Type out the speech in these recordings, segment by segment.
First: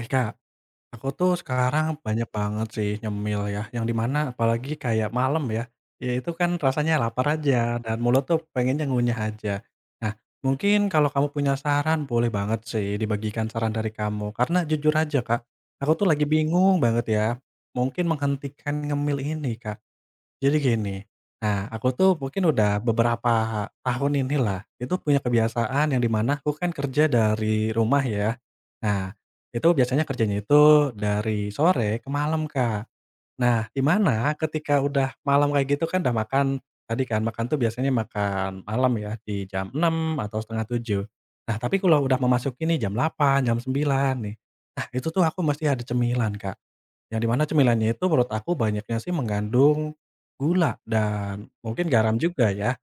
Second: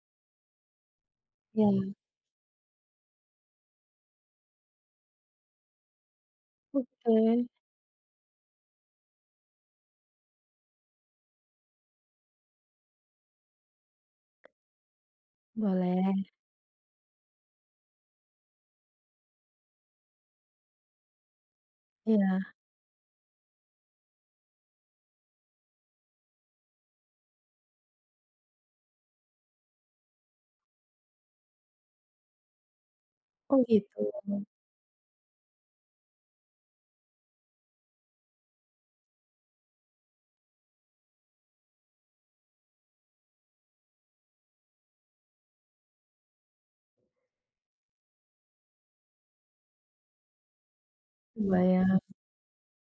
Eh, Kak, aku tuh Iya, sekarang banyak banget sih nyemil ya, yang di mana apalagi kayak malam ya, ya itu kan rasanya lapar oke, aja dan mulut tuh pengennya ngunyah aja. Nah, mungkin kalau kamu punya saran boleh banget sih dibagikan saran dari kamu karena jujur aja, Kak, aku tuh lagi boleh, bingung banget ya, mungkin menghentikan ngemil ini, Kak. Jadi gini, nah aku tuh iya. mungkin udah beberapa tahun inilah, itu punya kebiasaan yang di mana aku kan kerja dari rumah ya. Nah, itu biasanya kerjanya itu dari sore ke malam, Kak. Oh Nah, di gitu, mana ketika udah malam kayak gitu kan udah makan, tadi kan makan tuh biasanya makan malam ya di jam 6 atau setengah 7. Nah, tapi kalau udah memasuki nih jam 8 jam 9 nih. Nah, itu tuh aku mesti ada cemilan, Kak. Yang di mana cemilannya itu menurut aku banyaknya sih mengandung gula dan mungkin kebayang, garam juga ya,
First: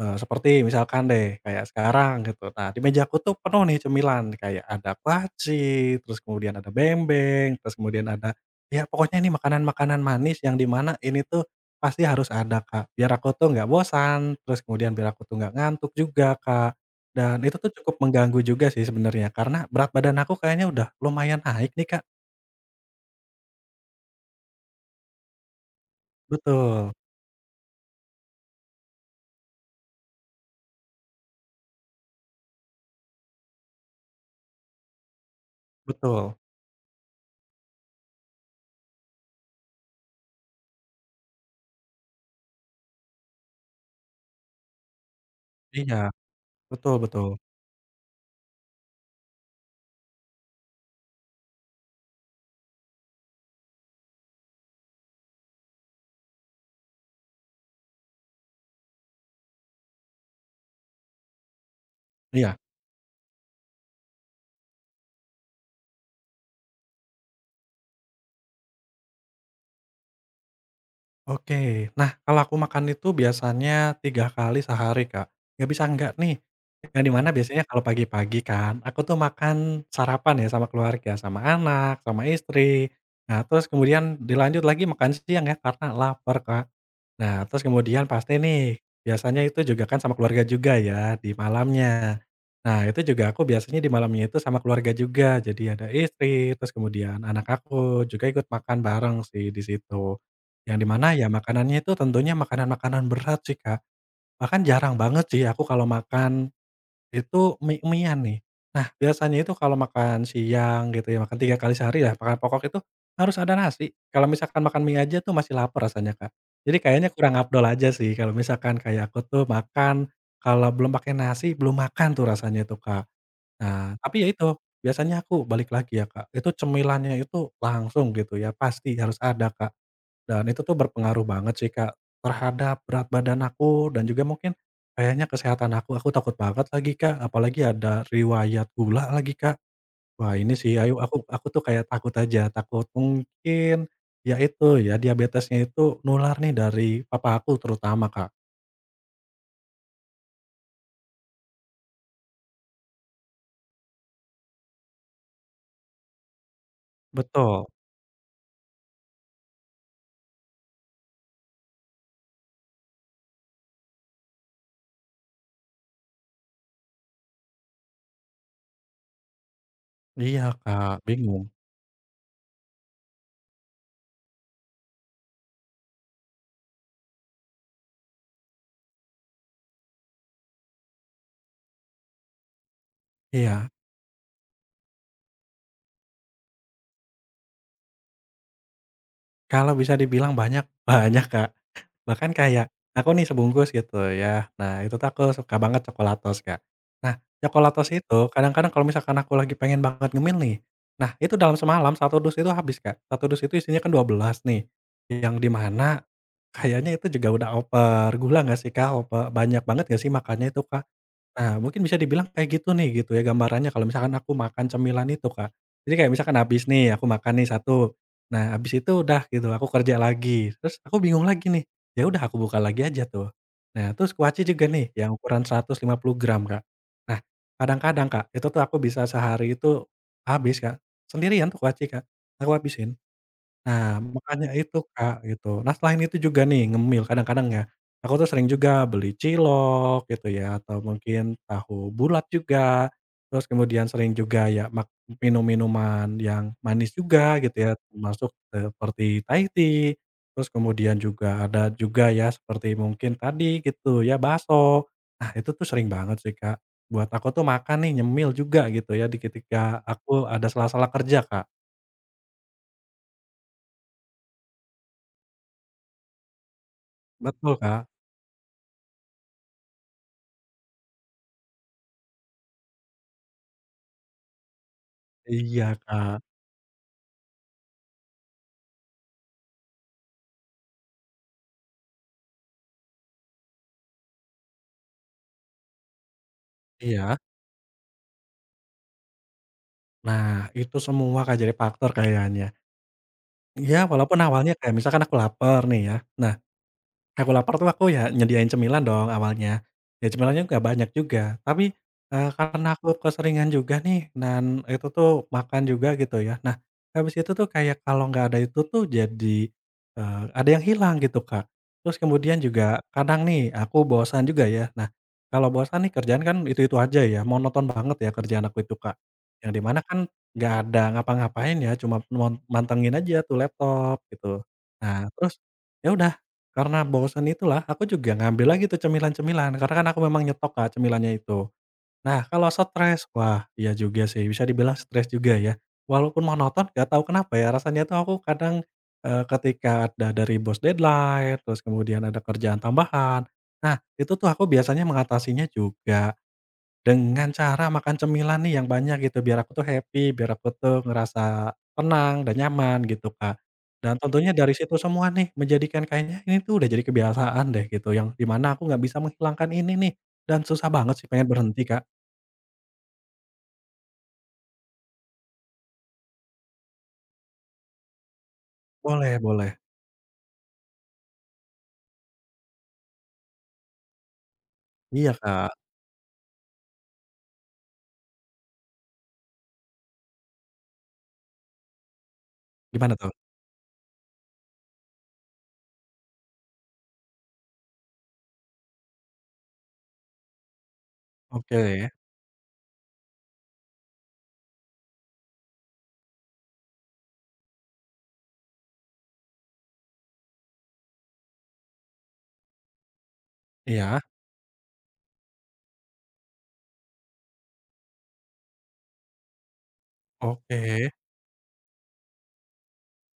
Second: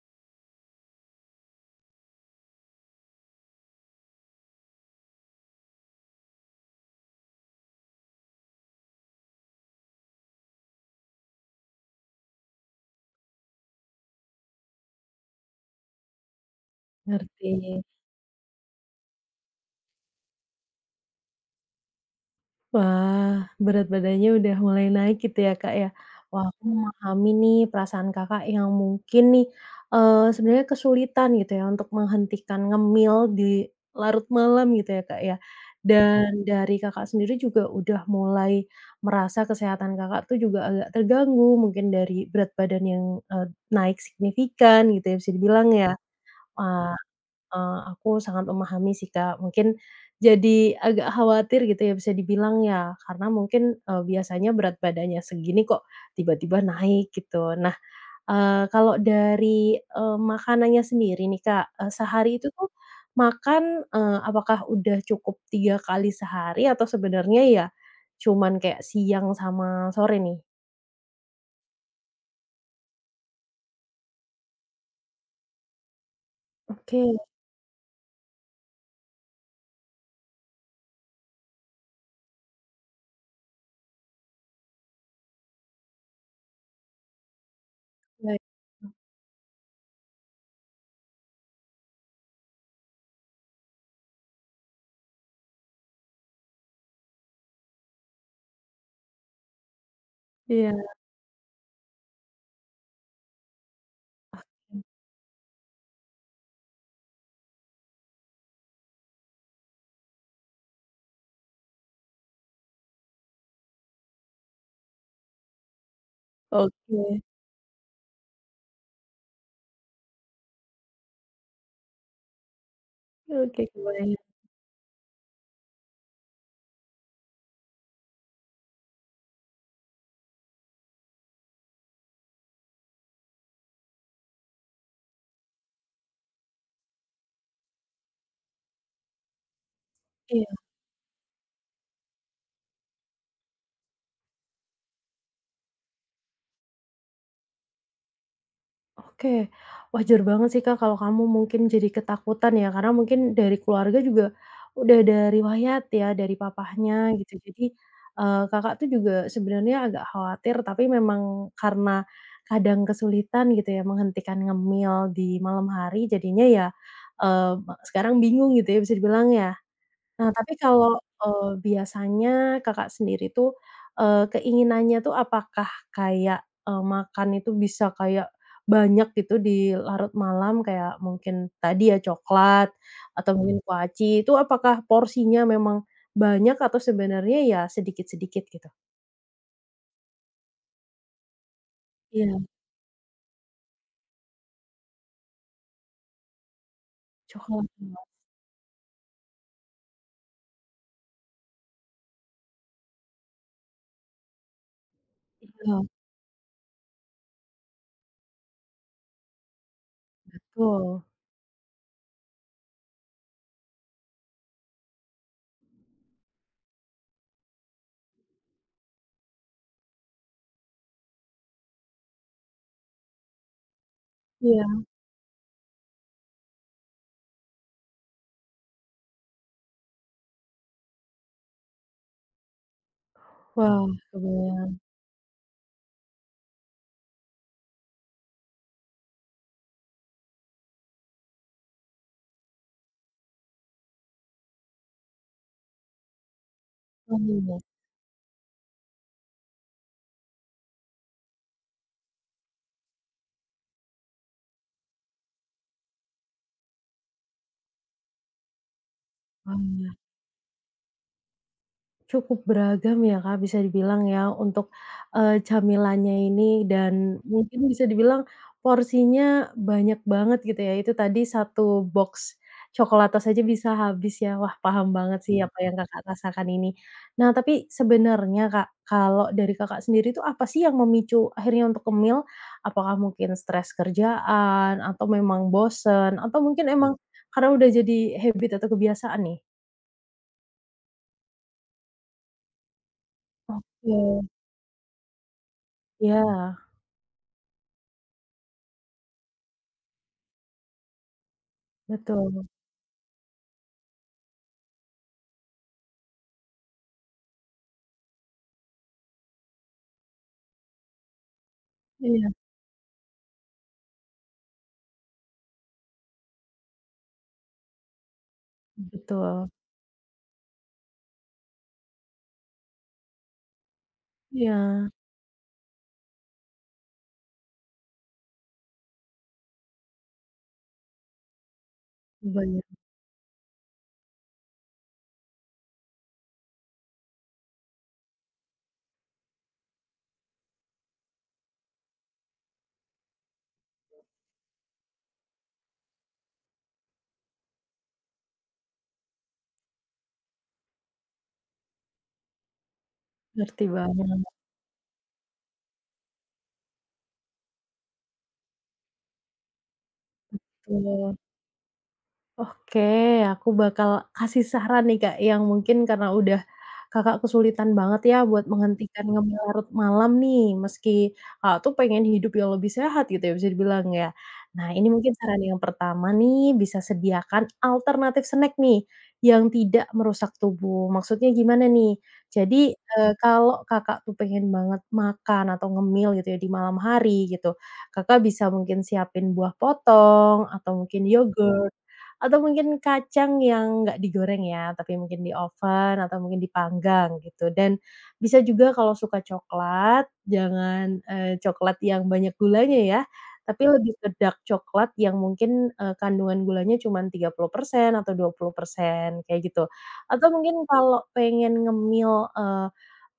seperti misalkan deh kayak sekarang gitu, nah di mejaku tuh penuh nih cemilan kayak ada kuaci, terus kemudian ada bembeng, terus kemudian ada ya pokoknya ini makanan-makanan manis yang di mana ini tuh pasti harus ada Kak, biar aku tuh nggak bosan, terus kemudian biar aku tuh nggak ngantuk juga Kak, dan ngerti. itu tuh cukup mengganggu juga sih sebenarnya karena berat badan aku kayaknya udah lumayan naik nih Kak. Wah, berat badannya udah mulai naik gitu ya, Kak, ya. Wah, aku Betul memahami nih perasaan Kakak yang mungkin nih, sebenarnya kesulitan gitu ya untuk menghentikan ngemil di larut malam gitu ya, Kak, ya. betul. Dan dari Kakak sendiri juga udah mulai merasa kesehatan Kakak tuh juga agak terganggu, mungkin dari berat badan yang, eee, naik signifikan gitu ya bisa dibilang ya. Iya, betul Wah betul. Aku sangat memahami sih, Kak. Mungkin jadi agak khawatir gitu ya bisa dibilang ya, karena mungkin, biasanya berat badannya segini kok tiba-tiba naik gitu. Nah, kalau dari, makanannya sendiri nih, Kak, sehari itu Iya, tuh makan, apakah udah cukup 3 kali sehari atau sebenarnya ya cuman kayak siang sama sore nih? oke. Nah, kalau aku makan itu biasanya 3 kali sehari, Kak. Nggak bisa enggak nih, yang di Oke, mana biasanya kalau pagi-pagi kan, aku tuh makan sarapan ya sama keluarga, sama anak, sama istri. Nah, terus kemudian dilanjut lagi makan siang ya, karena lapar, Kak. Nah, terus kemudian pasti baik. nih, biasanya itu juga kan sama keluarga juga ya, di malamnya. Nah, itu juga aku biasanya di malamnya itu sama keluarga juga. Jadi ada istri, terus kemudian anak aku juga ikut makan bareng sih di situ. Yang di Iya, mana ya makanannya itu tentunya makanan-makanan berat sih, Kak. Bahkan jarang banget sih aku kalau makan itu mie mie-an nih. Nah, biasanya itu kalau makan siang gitu ya, makan 3 kali sehari ya, makan pokok itu harus ada nasi. Kalau misalkan makan mie aja tuh masih lapar rasanya, Kak. Jadi kayaknya oke. kurang afdol aja sih kalau misalkan kayak aku tuh makan, kalau belum pakai nasi, belum makan tuh rasanya tuh, Kak. Oke, Nah, kebayang. tapi ya itu, biasanya aku balik lagi ya, Kak, itu cemilannya itu langsung gitu ya, pasti harus ada, Kak. Dan itu tuh berpengaruh banget sih, Kak, terhadap berat badan aku dan juga mungkin kayaknya kesehatan aku. Aku takut banget lagi, Kak, apalagi ada riwayat gula lagi, Kak. Wah, Iya. ini sih ayu aku tuh kayak takut aja, takut mungkin ya itu ya diabetesnya itu nular nih dari papa aku terutama, Kak. Oke, wajar banget sih Kak kalau kamu mungkin jadi ketakutan ya, karena mungkin dari keluarga juga udah ada riwayat ya, dari papahnya gitu. Jadi, Betul. Kakak tuh juga sebenarnya agak khawatir, tapi memang karena kadang kesulitan gitu ya menghentikan ngemil di malam hari, jadinya ya, eee, sekarang bingung gitu ya bisa dibilang ya? Nah, Iya, tapi Kak, kalau, bingung. Biasanya Kakak sendiri tuh, keinginannya tuh apakah kayak, makan itu bisa kayak banyak gitu di larut malam, kayak mungkin tadi ya coklat atau mungkin Iya. kuaci, itu apakah porsinya memang banyak atau sebenarnya ya sedikit-sedikit gitu? Kalau bisa dibilang banyak, banyak, Kak. Bahkan Iya, kayak aku nih sebungkus gitu ya, nah itu tuh aku suka banget coklatos, Kak. Nah, coklat, coklatos Mbak. itu kadang-kadang kalau misalkan aku lagi pengen banget ngemil nih, nah itu dalam semalam satu dus itu habis, Kak. Satu dus itu isinya kan 12 nih, yang di Iya. mana kayaknya itu juga udah over gula nggak sih, Kak? Over banyak banget nggak sih makannya itu, Kak? Betul. Nah, mungkin bisa dibilang kayak gitu nih gitu ya gambarannya kalau misalkan aku makan cemilan itu, Kak. Jadi kayak misalkan habis nih, aku makan nih 1. Nah, habis itu udah gitu, aku kerja lagi. Terus aku bingung lagi nih, ya udah aku buka lagi aja tuh. Nah, terus kuaci juga Iya, nih yang ukuran 150 gram, Kak. Nah, kadang-kadang, Kak, itu tuh aku bisa sehari itu habis, Kak. Sendirian tuh kuaci, Kak, aku habisin. wah, Nah, makanya kebayang. itu, Kak, gitu. Nah, selain itu juga nih ngemil kadang-kadang ya, aku tuh sering juga beli cilok gitu ya, atau mungkin tahu bulat juga, terus kemudian sering juga ya minum minuman yang manis juga gitu Wanginya, ya, termasuk seperti Thai tea, terus kemudian juga ada juga ya seperti mungkin tadi gitu ya, bakso. Nah, itu tuh sering banget sih, Kak. Buat aku tuh makan nih, nyemil juga gitu ya di ketika wah. aku ada sela-sela kerja, Kak. Cukup beragam ya Kak, bisa dibilang ya untuk, camilannya ini dan Betul, mungkin bisa Kak. dibilang porsinya banyak banget gitu ya, itu tadi satu box coklatos aja bisa habis ya. Wah paham banget sih apa yang Iya, Kakak Kak. rasakan ini. Nah tapi sebenarnya Kak, kalau dari Kakak sendiri itu apa sih yang memicu akhirnya untuk kemil? Apakah mungkin stres kerjaan atau memang bosen atau mungkin emang Iya. karena udah jadi habit atau kebiasaan nih? Nah, itu semua, Kak, jadi faktor kayaknya. Iya, Oke, walaupun awalnya kayak misalkan aku lapar nih ya. Nah, ya. aku lapar tuh aku ya nyediain cemilan dong awalnya. Ya cemilannya nggak banyak juga, tapi, Betul, karena aku keseringan juga nih dan itu tuh makan juga gitu ya. Nah, habis itu tuh kayak kalau nggak ada itu tuh jadi, ada yang hilang gitu, Kak. Terus iya, kemudian juga kadang nih aku bosan juga ya. Nah, kalau bosan nih kerjaan kan itu-itu aja ya, monoton banget ya kerjaan aku itu, Kak. betul, Yang di mana kan nggak ada ngapa-ngapain ya, cuma mantengin aja tuh laptop gitu. iya, Nah terus, ya udah karena bosen itulah, aku juga ngambil lagi tuh cemilan-cemilan, karena kan aku memang nyetok Kak, cemilannya itu. Nah, kalau kebayang, stres, wah iya juga sih, bisa dibilang stres juga ya. Walaupun monoton, gak tahu kenapa ya, rasanya tuh aku kadang, ketika ada dari bos deadline, terus kemudian ada kerjaan tambahan. Nah, itu tuh aku biasanya mengatasinya juga dengan cara makan cemilan nih yang banyak gitu, biar aku tuh happy, biar aku tuh ngerasa tenang dan nyaman gitu, Kak. ngerti Dan banget, tentunya dari situ semua nih menjadikan kayaknya ini tuh udah jadi kebiasaan deh gitu, yang di mana aku nggak bisa menghilangkan ini nih, dan susah banget sih betul. pengen berhenti, Kak. Oke, aku bakal kasih saran nih, Kak, yang mungkin karena udah Kakak kesulitan banget ya buat menghentikan Boleh ngemil boleh. larut malam nih, meski Kakak tuh pengen hidup yang lebih sehat gitu ya, bisa dibilang ya. Nah, ini Iya, mungkin saran yang Kak. pertama nih, bisa sediakan alternatif snack nih, yang tidak merusak tubuh. Maksudnya gimana nih? Jadi, Gimana tuh? Kalau Kakak tuh pengen banget makan atau ngemil gitu ya di malam hari gitu, Kakak bisa mungkin siapin buah potong atau mungkin yogurt Oke. atau mungkin kacang yang nggak digoreng ya, tapi mungkin di oven atau mungkin dipanggang gitu. Dan bisa juga kalau suka coklat, jangan, coklat yang banyak gulanya ya, tapi lebih Iya, ke dark coklat yang mungkin, kandungan gulanya cuma 30% atau 20% kayak gitu. Atau oke. mungkin kalau pengen ngemil,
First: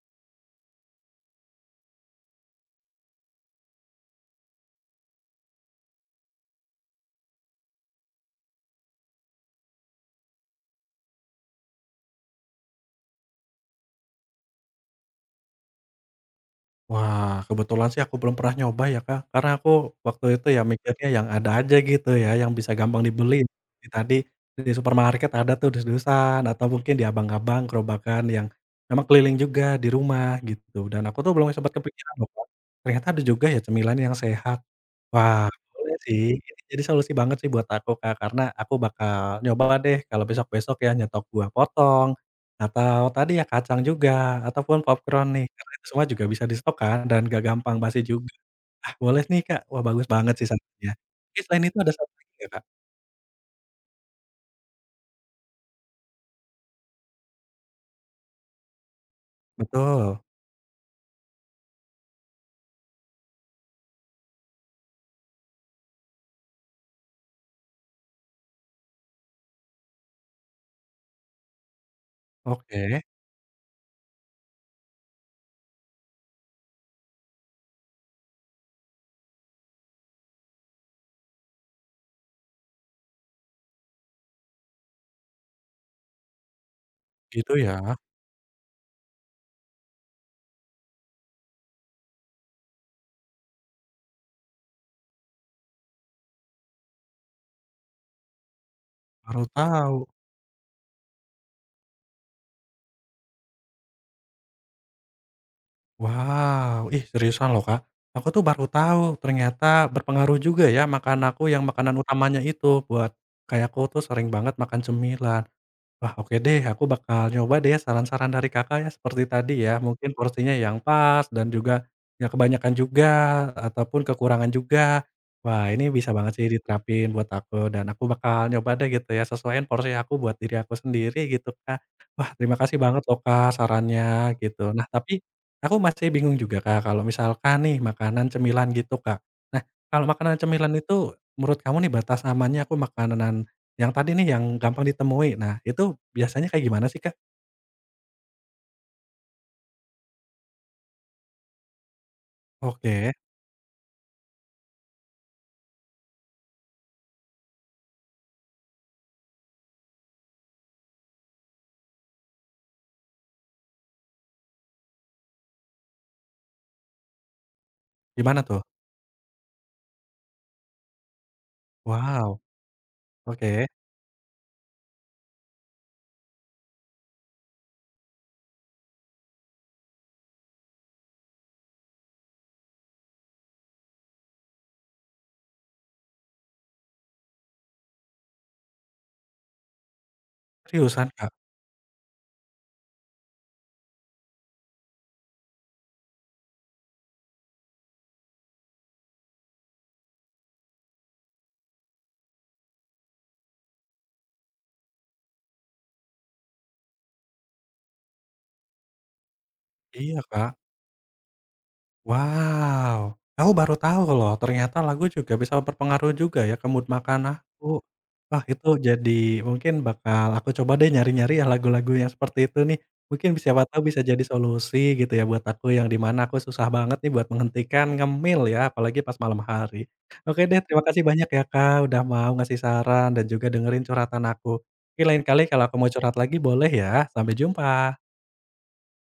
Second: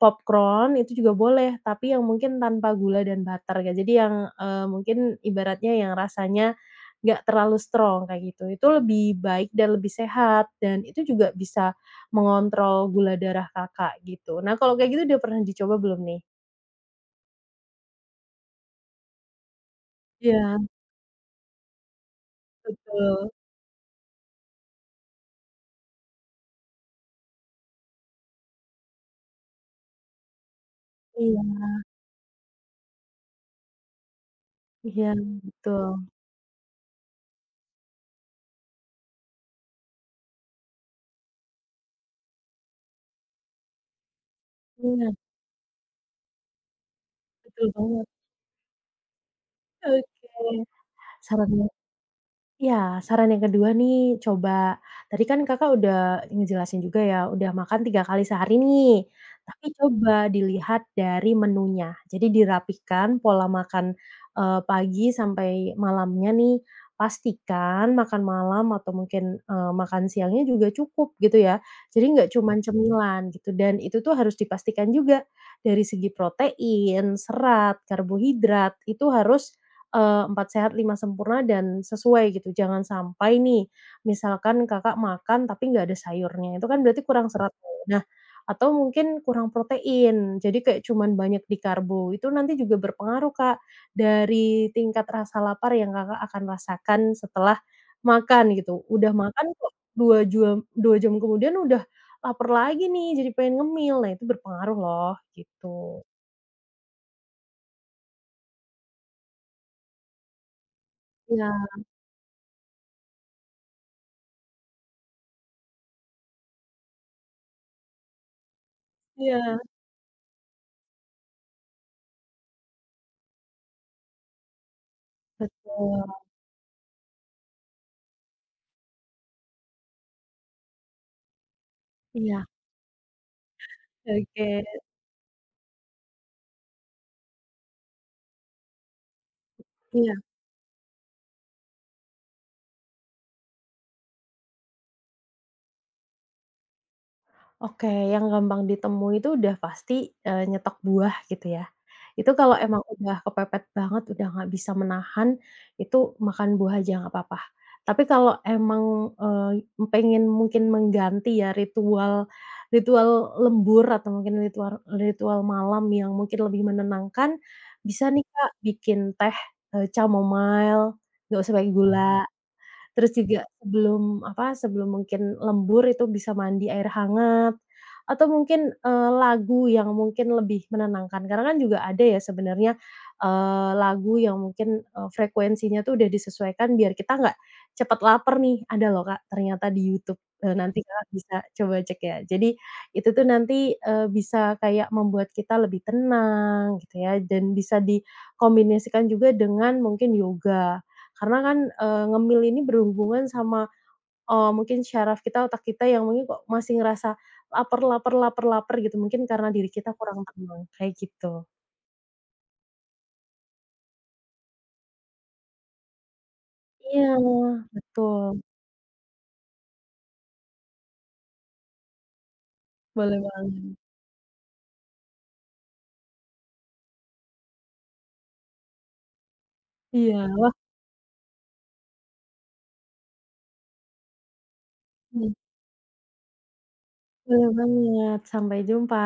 popcorn itu juga boleh, tapi yang mungkin tanpa gula dan butter ya. Jadi yang, mungkin ibaratnya yang rasanya nggak terlalu strong kayak gitu. Itu lebih baik dan lebih sehat, dan itu juga bisa mengontrol gula darah Kakak gitu. Nah kalau kayak gitu udah pernah dicoba belum nih? Wah, kebetulan sih aku belum pernah nyoba ya, Kak, karena aku waktu itu ya Iya, mikirnya yang ada aja gitu ya, yang bisa gampang betul. dibeli. Di tadi di supermarket ada tuh dus-dusan atau mungkin di abang-abang gerobakan yang memang keliling juga di rumah gitu, dan aku tuh belum Iya sempat kepikiran loh, Kak, ternyata ada juga ya cemilan yang sehat. iya, Wah, boleh betul. sih, ini jadi solusi banget sih buat aku, Kak, karena aku bakal nyoba deh kalau besok-besok ya nyetok buah potong, atau tadi ya kacang juga, ataupun Iya, popcorn nih, karena itu semua juga bisa di-stok kan dan gak betul gampang basi banget. juga. Ah, boleh nih, Kak, wah bagus banget sih Oke. sarannya. Oke, Saran selain itu ada satu lagi nggak, Kak? iya, saran yang kedua nih, coba tadi kan Kakak udah ngejelasin juga ya, udah makan 3 kali sehari nih, tapi Betul, coba dilihat dari menunya. Jadi dirapikan pola makan, pagi sampai malamnya nih, pastikan makan malam atau mungkin, makan siangnya juga cukup gitu ya. Jadi nggak cuman oke, cemilan gitu dan itu tuh harus dipastikan juga dari segi protein, serat, karbohidrat, itu harus 4 sehat 5 sempurna dan sesuai gitu. Jangan sampai nih, misalkan Kakak makan tapi nggak ada sayurnya, itu kan berarti kurang serat gitu ya, ya. Nah, atau mungkin kurang protein, jadi kayak cuman banyak di karbo, itu nanti juga berpengaruh, Kak, dari tingkat rasa lapar yang Kakak akan rasakan setelah makan gitu. Udah baru makan kok tahu. 2 jam 2 jam kemudian udah lapar lagi nih, jadi pengen ngemil. Nah, itu berpengaruh loh, gitu. Wow, ih seriusan loh Kak, aku tuh baru tahu ternyata berpengaruh juga ya makan aku Iya yang makanan utamanya itu buat kayak aku tuh sering banget makan cemilan. Wah, oke deh, aku bakal nyoba deh saran-saran dari Kakak ya seperti iya, tadi iya, ya, mungkin porsinya yang pas dan juga nggak kebanyakan juga ataupun kekurangan juga. Wah, ini bisa betul. banget sih diterapin buat aku dan aku bakal nyoba deh gitu ya, sesuaiin porsi aku buat diri aku sendiri gitu, Kak. Wah, Iya. terima kasih banget loh, Kak, sarannya Oke. gitu. Nah, tapi aku masih bingung juga, Kak, kalau misalkan nih makanan cemilan gitu, Kak. Nah, kalau Iya, makanan cemilan itu menurut kamu nih batas amannya aku makanan yang tadi nih, yang gampang ditemui. Nah, itu biasanya kayak gimana sih, Kak? oke, yang gampang ditemui itu udah pasti, nyetok buah gitu ya. Itu kalau emang Oke, udah kepepet banget, udah nggak bisa menahan, itu makan buah aja nggak apa-apa. Tapi kalau emang, eee, pengen mungkin mengganti ya ritual ritual lembur atau mungkin ritual ritual malam yang mungkin lebih menenangkan, bisa nih gimana Kak tuh? bikin teh, chamomile, nggak usah pakai gula. Wow, Terus juga oke. sebelum apa, sebelum mungkin lembur itu bisa mandi air hangat, atau mungkin, lagu yang mungkin lebih menenangkan. Karena kan juga ada ya sebenarnya, lagu yang mungkin, frekuensinya tuh udah disesuaikan biar kita nggak cepet lapar nih, ada loh Kak ternyata di YouTube, nanti Kakak Seriusan, Kak? bisa coba cek ya. Jadi itu tuh nanti, bisa kayak membuat kita lebih tenang gitu ya, dan bisa dikombinasikan juga dengan mungkin yoga. Karena kan, ngemil ini berhubungan sama, mungkin syaraf kita, otak kita yang mungkin kok masih ngerasa lapar lapar lapar lapar gitu, mungkin karena diri kita Iya, kurang Kak. tenang, kayak gitu. Wow, aku baru tahu loh ternyata lagu juga bisa berpengaruh juga ya ke mood Iya, makan aku. betul. Wah itu jadi mungkin bakal aku coba deh nyari-nyari ya lagu-lagu yang seperti itu nih. Boleh Mungkin siapa banget. tahu bisa jadi solusi gitu ya buat aku yang dimana aku susah banget nih buat menghentikan ngemil ya, apalagi pas malam hari. Iya, Oke deh, terima kasih banyak ya Kak udah mau ngasih saran dan juga dengerin curhatan aku. Oke lain kali kalau aku mau curhat lagi boleh ya. Sampai boleh jumpa. banget. Sampai jumpa.